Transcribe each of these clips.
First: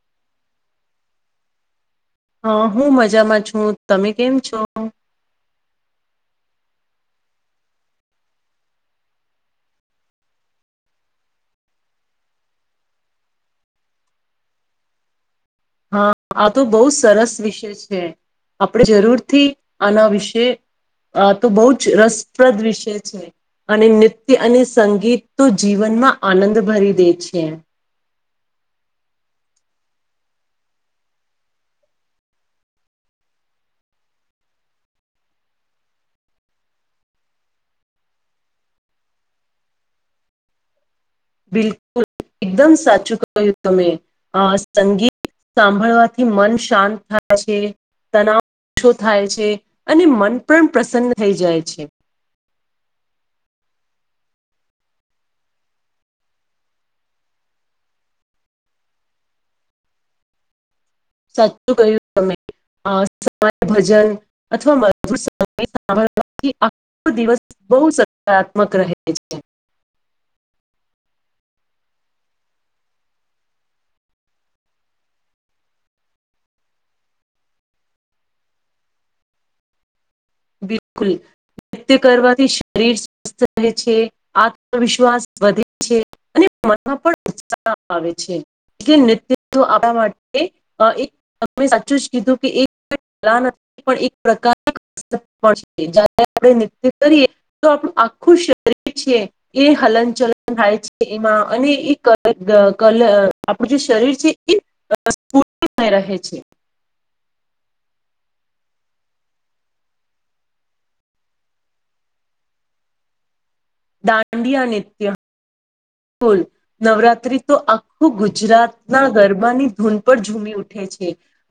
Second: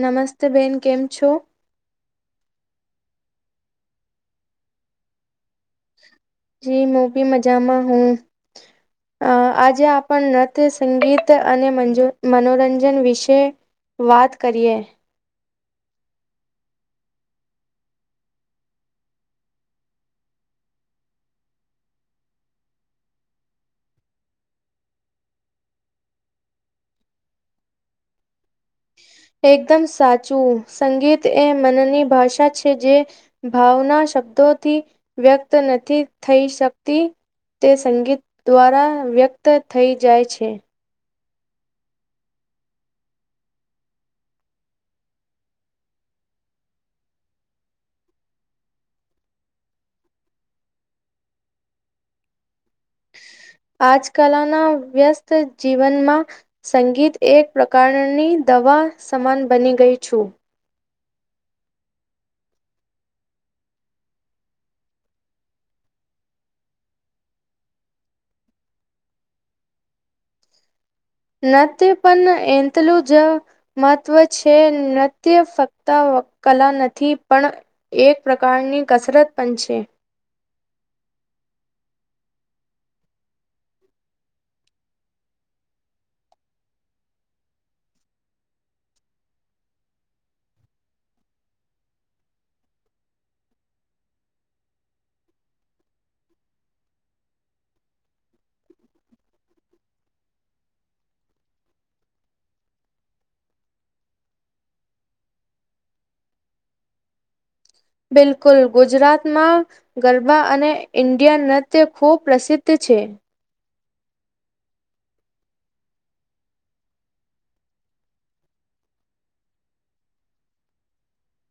નમસ્તે બેન કેમ છો? હા હું મજામાં છું તમે કેમ છો? જે મૂબી માં મજમાં હું. અ આજે આપણ નત સંગીત અને મજ મનોરંજન વિશે. વાત કરીએ. હા આ તો બહુ સરસ વિષય છે. આપણે જરૂરથી આના વિશે આ તો બહુ જ રસપ્રદ વિષય છે. અને નૃત્ય અને સંગીત તો જીવનમાં આનંદ ભરી દે છે. એકદમ સાચું સંગીત એ મનની ભાષા છે. જે ભાવના શબ્દોથી વ્યક્ત નથી થઈ શકતી તે સંગીત દ્વારા વ્યક્ત થઈ જાય છે. બિલકુલ એકદમ સાચું કહ્યું તમે આ સંગીત સાંભળવાથી મન શાંત થાય છે. તનાવ ઓછો થાય છે અને મન પણ પ્રસન્ન થઈ જાય છે. [inaudible] આજ કલના વ્યસ્ત જીવનમાં સંગીત એક પ્રકારની દવા સમાન બની ગઈ છું. સાચું કહ્યું તમે. અ સમય ભજન અથવા મધુર સંગીત [unintelligible] તો દિવસ બહુ સકારાત્મક રહે છે. [inaudible] નાતીવ પણ એંતલું જ મહત્વ છે નાતિયું ફક્ત વ કલા નથી પણ એક પ્રકારની કસરત પણ છે. બિલકુલ નૃત્ય કરવાથી શરીર સ્વસ્થ રહે છે આત્મવિશ્વાસ વધે છે અને મન પણ આવે નત્ય આપણા માટે, એક સાચું જ કીધું. સલા નથી પણ એક પ્રકાર. આપણે ન્ય કરીએ તો આપણું આખું શરીર છે એ. ચલન ચલન થાય છે. એમાં અને એ કલ આપણું જે શરીર છે એ. રખપુર મે રહે છે બિલકુલ ગુજરાતમાં ગરબા અને ઈન્ડિયા નૃત્ય ખુબ પ્રસિદ્ધ છે. છે. દાંડિયા નિત્ય. બલ નવરાત્રી તો આખું ગુજરાત ના ગરબાની ધૂન પર ઝૂમી ઉઠ. છે.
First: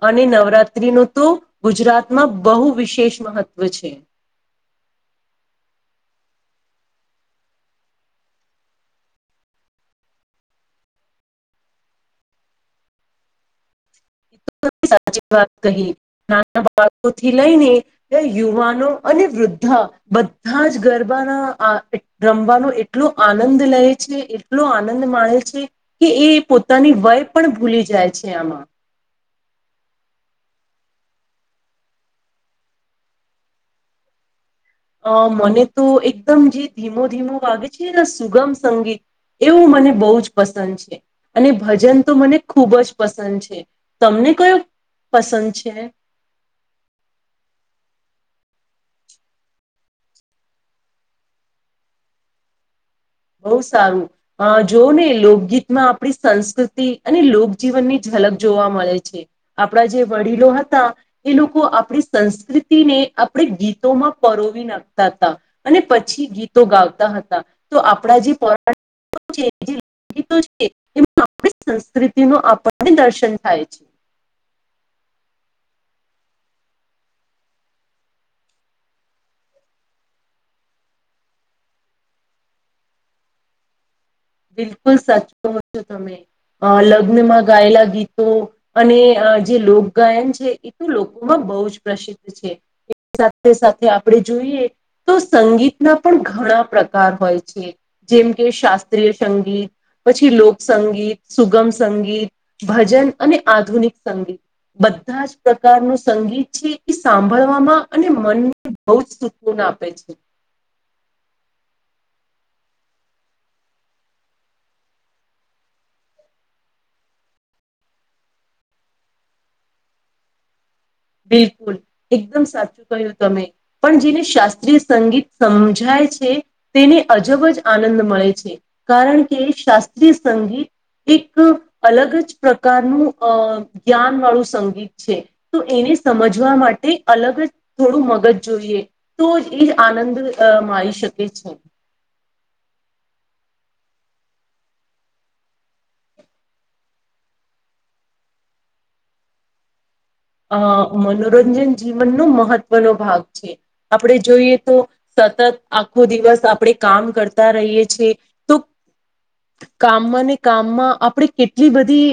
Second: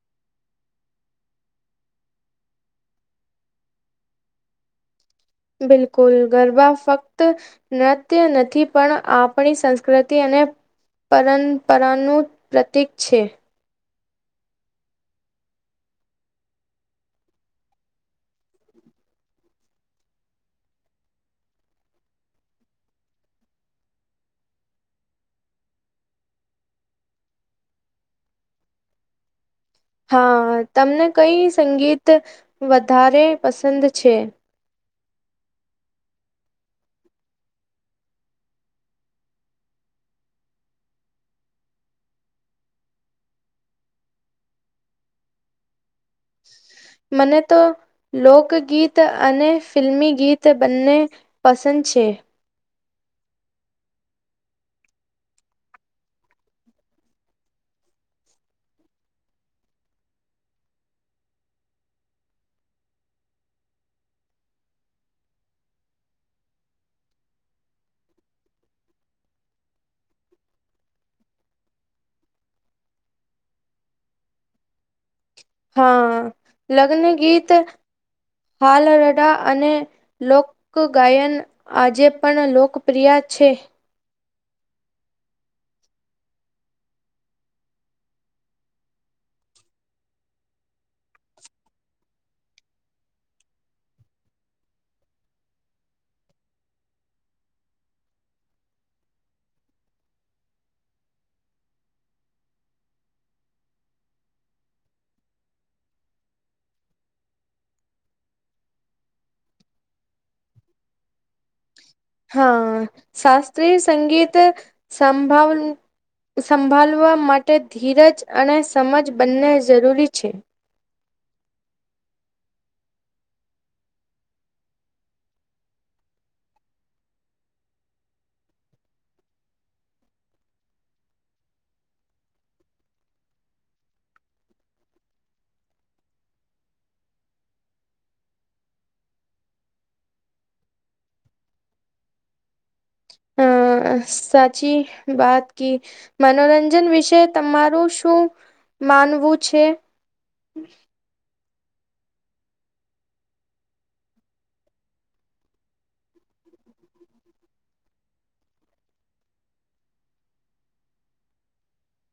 અને નવરાત્રી ન તો ગુજરાતમાં બહુ વિશેષ મહત્વ છે. [inaudible] બિલકુલ ગરબા ફક્ત નત્ય નથી પણ આપણી સંસ્કૃતિ અને અને પરંપરાનું પ્રતીક છે [inaudible] સાચી વાત કહી નાના બાળકોથી લઈને યુવાનો અને વૃદ્ધા બધા જ ગરબાના રમવાનો એટલો આનંદ લે છે એટલો આ આનંદ માણે છે કે એ પોતાની વય પણ ભૂલી જાય છે આમાં હા તમને કઈ સંગીત વધારે પસંદ છે અ મને તો એકદમ જે ધીમો ધીમો વાગે છે સુગમ સંગીત એવું મને બહુ જ પસંદ છે અને ભજન તો મને ખૂબ જ પસંદ છે તમને મને કોયો પસંદ છે મને તો લોકગીત અને ફિલ્મી ગીત બંને પસંદ છે બહ સારું જો ને લોકગીતમાં આપણી સંસ્કૃતિ અને લોકજીવનની જ લગ જોવા મળે છે આપણા જે વડીલો હતા એ લોકો આપણી સંસ્કૃતિને આપણે ગીતોમાં પરોવી નાખતા હતા અને પછી ગીતો ગાતા હતા તો આપણા જે પોરા છે જેી છે એમાં આપણી સંસ્કૃતિનું આપણને દર્શન થાય છે હા લગ્ન ગીત હાલ રડા અને લોકગાયન આજે પણ લોકપ્રિય પછે બિલકુલ સાચું છો તમે લગ્નમાં ગાયેલા ગીતો અને જે લોકગાયન છે એ તો લોકોમાં બહ જ પ્રસિદ્ધ છે સાથે સાથે આપણે જોઈએ તો સંગીતના પણ ઘણા પ્રકાર હોય છે જેમ કે શાસ્ સંગીત પછી લોકસંગીત સુગમ સંગીત ભજન અને આધુનિક સંગીત બધા જ પ્રકારનું સંગીત છે એ સાંભળવામાં અને મનને બહુ જ સુખ આપે છે [inaudible] હા શાસ્ત્રીય સંગીત સંભવ સંભાળવા માટે ધીરજ અને સમજ બંને જરૂરી છે બિલકુલ એકદમ સાચું કહ્યું તમે પણ જેને શાસ્ત્રીય સંગીત સમજાય તેને અજબ જ આનંદ મળે છે કારણ કે શાસ્ત્રીય સંગીત એક અલગ જ પ્રકારનું અ જ્ઞાન વાળું સંગીત છે તો એને સમજવા માટે અલગ જ થોડું મગજ જોઈએ તો એ જ આનંદ મા આવી શકે છે હમ સાચી વાત કે મનોરંજન વિશે તમારું શું માનવું છે આ મનોરંજન જીવનનો મહત્વનો ભાગ છે આપણે જોઈએ તો સતત આખો દિવસ આપણે. કામ કરતા રહીએ છ છીએ તો કામમાં ને કામમાં આપણે કેટલી બધી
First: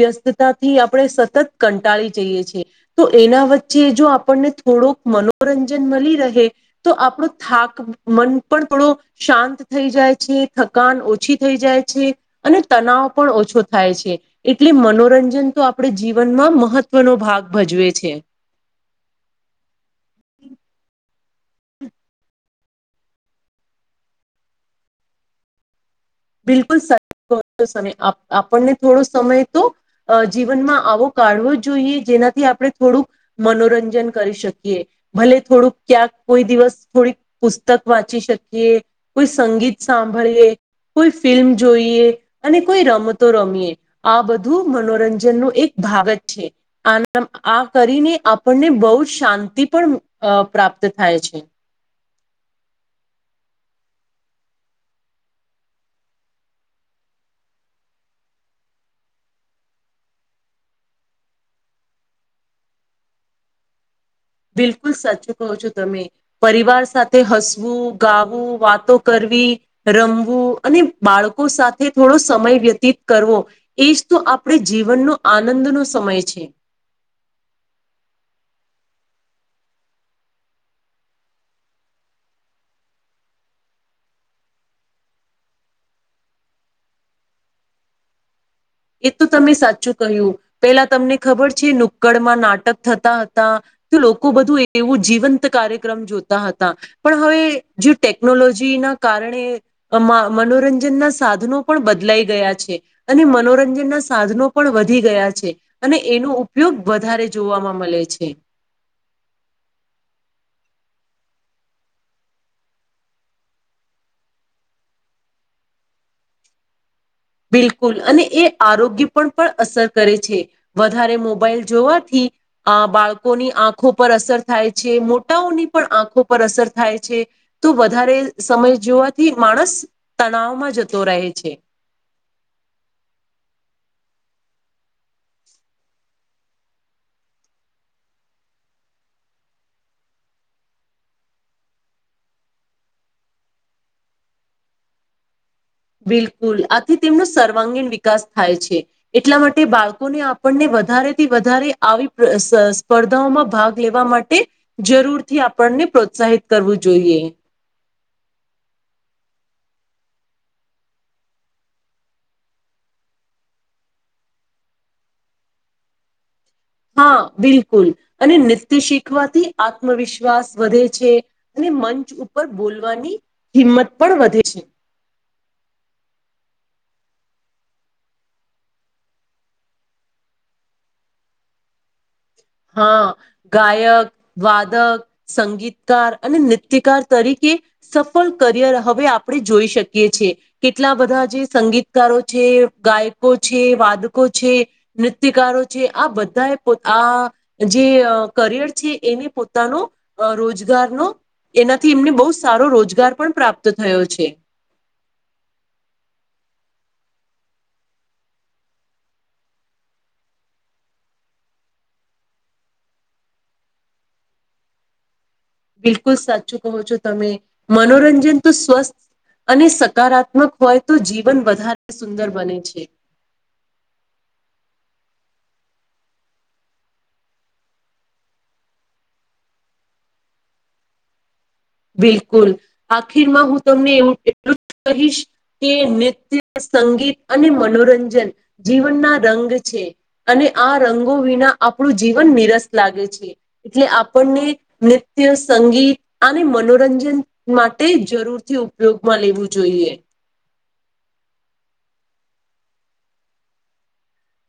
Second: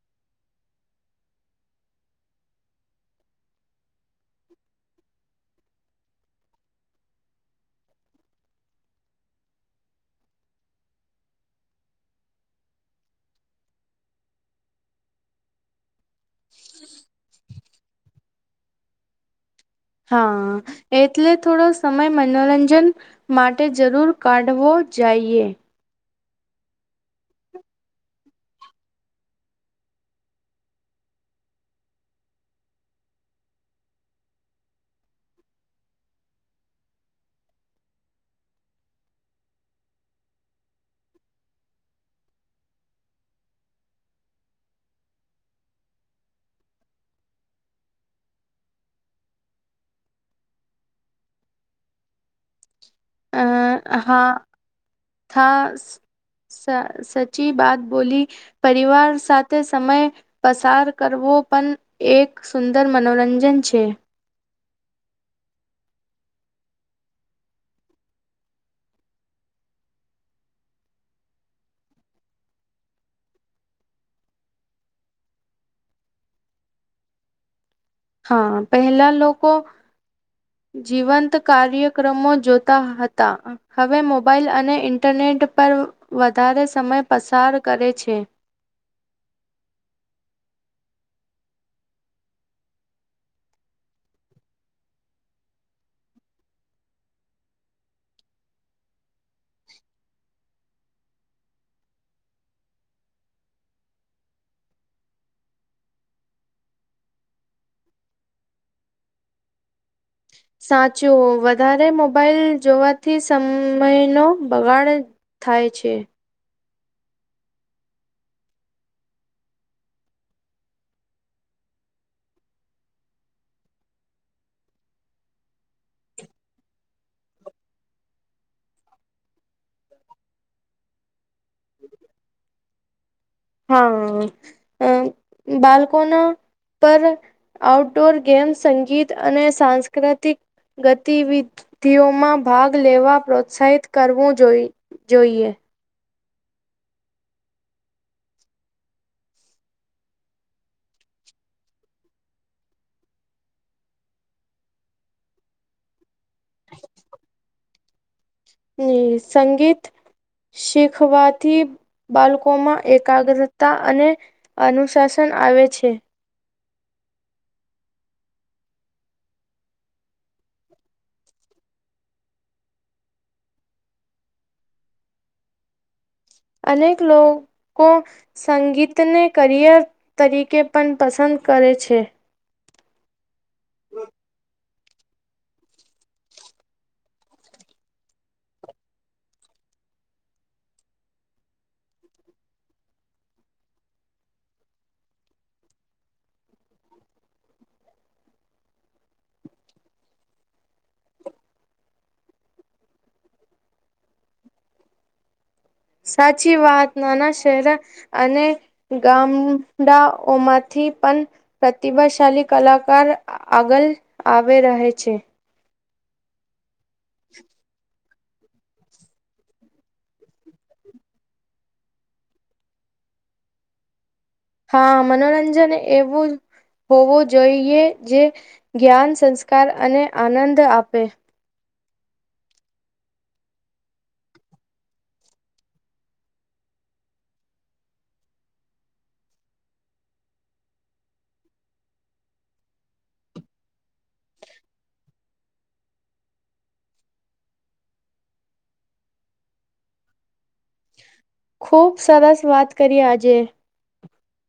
વ્યસ્તતાથી આપણે સતત કંટાળી જઈએ છીએ. તો એના વચ્ચે જો આપણને થોડોક મનોરંજન મળી રહે તો આપણો થાક થાક મન પણ થોડો શાંત થઈ જાય છે. થકાન ઓછી થઈ જાય છે અને તવ પણ ઓછો થાય છે એટલે મનોરંજન તો આપણે જીવનમાં મહત્વનો ભાગ ભજવે છે હા એટલે થોડો સમય મનોરંજન માટે જરૂર કાઢવો જઈએ બિલકુલ સ [inaudible] [inaudible] સમય આપ આપણને થોડો સમય તો અ જીવનમાં આવો કાઢવો જોઈએ, જે એનાથી આપણે થોડુંક મનોરંજન કરી શકીએ. ભલે થોડુંક ક્યાંક, કોઈ દિવસ થોડીક પુસ્તક વાંચી શકીએ, કોઈ સંગીત સાંભળીએ. કોઈ ફિલ્મ જોઈએ અને કોઈ રમતો રમીએ. આ બધું મનોરંજનનું એક ભાગત છે. આનમ આ કરીને આપણને બહુ જ શાંતિ પણ અ-પ્રાપ્ પ્ત થાય છે. અ-હા થાસ સ સચી બાત બોલી. પરિવાર સાથે સમય પસાર કરવો ઓ પન એક સુંદર મનોરંજન છે. બિલકુલ સાચું કહો છો તમે. પરિવાર સાથે હસવું, ગાવું, વાતો કરવી વી રમવું અને બાળકો સાથે થોડો સમય વ્યતીત કરવો એજ તો આપણે જીવનનો આનંદનો સમય છે. હા પહેલા લોકો જીવંત કાર્યક્રમો જોતા હતા. હવે મોબાઇલ અને ઇન્ટરનેટ ઇન્ટ પર વધારે સમય પસાર કરે છે. એ તો તમે સાચું કહ્યું. પેલા તમને ખબર છે. નુક્કડમાં નાટક થતા હતા તો લોકો બધું એ-એવું જીવંત કાર્યક્રમ જોતા હતા. પણ હવે જે ટેકનોલોજી ક્તિના કારણે અમા મનોરંજન ના સાધનો પણ બદલાઈ ગયા છે અને મનોરજન રંજનના સાધનો પણ વધી ગયા છે અને એનો ઉપયોગ વધારે જોવાવામાં મળે છે. [inaudible] સાચુ-ઉ વધારે મોબાઈલ જોવાથી સમયનો બગાડ થાય છે. બિલકુલ અને એ આરોગ્ય પણ પણ અસર કરે છે. વધારે મોબાઈલ જોવાથી આ બાળકોની આંખો પર અસર થાય છે, મોટાઓની પણ આંખો પર અસર થાય છે. તો વધારે સમય જોવાથી માણસ તણાવમાં જતો રહે છે. હા અમ-મ બાલકોના પર આઉટડોર ગેમ, સંગીત અને સાંસ્ક્રતિક ગતિવિ-ધિઓમાં ભાગ લેવા પ્રોત્સાહિત કરવું જોઈ જોઈએ. બિલકુલ, આથી તેમનો સર્વાંગીણ વિકાસ થાય છે એટલા માટે બાળકોને આપણને વધા વધારે થી વધારે આવી પ્ર-સ- સ્પર્ધાઓમાં ભાગ લેવા માટે જરૂરથી આપણને પ્ર પ્રોત્સાહિત કરવું જોઈએ. હમ-મ સંગીત શીખવાથી બાલકોમાં એકાગ્રતા અને અનુશાસન આવે છે. હા બિલકુલ, અને નૃત્ય શીખવાથી આત્મવિશ્વાસ વધે છે, ને મંચ ઉપર બોલવાની હિંમત પણ વધે છે. અનેક લોકો સંગીતને કરિયર તરીકે પણ પસંદ કરે છે. હા ગાયક, વાદ દ- સંગીતકાર અને નિત્યકાર તરીકે સફલ કરિયર હવે આપણે જોઈશું. શકીએ છે. કેટલા બધા જે સંગીતકારો છે, ગાયકો છે, વાદકો છે નૃત્યકારો છે. આ બધાએ પો આ-આ જે અ કરિયર છે એને પોતાનો અ રોજગારનો એનાથી એમને બહુ સારો રોજગાર પણ પ્રાપ્ત થયો છે. [inaudible] સાચી વાત. નાના શહેરા અને ગામ-ડા ઓમાંથી થી પન પ્રતિભાશાલી કલાકાર આ- આગલ આવે રહે છે. બિલકુલ સાચું કહો છો તમે. મનોરંજન તો સ્વસ્થ અને સકારાત્મક હોય તો જીવન વધારે સુંદર બને છે. હા મનોરંજન એવું હોવું જોઈએ જે જ્ઞાન સંસ્કાર અને આનંદ આપે. બિલકુલ આખીરમાં હું તમને એવું એટલું જ કહીશ કે નત્ય સંગીત અને મનોરંજન જીવનના રંગ છે અને આ રંગો વિના આપણું જીવન નિરસ લાગે છે. એટલે આપણને નુત્ય સંગીત મનોરંજન માટે જરૂરથી ઉપયોગમાં લેવું જોઈએ. ખૂબ સરસ વાત કરી આજે.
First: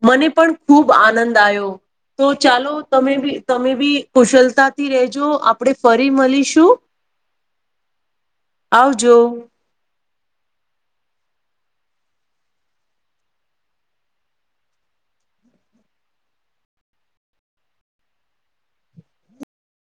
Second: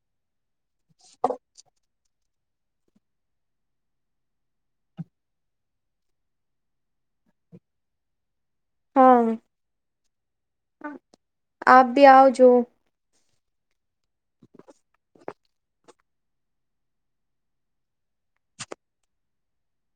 મને પણ ખૂબ આનંદ આયો. તો ચાલો તમે બી તમે બી કુશલતાથી રેજો આપણેે ફરી મળીશું. [inaudible] આવજો, હા આપ ભી આઓ જો,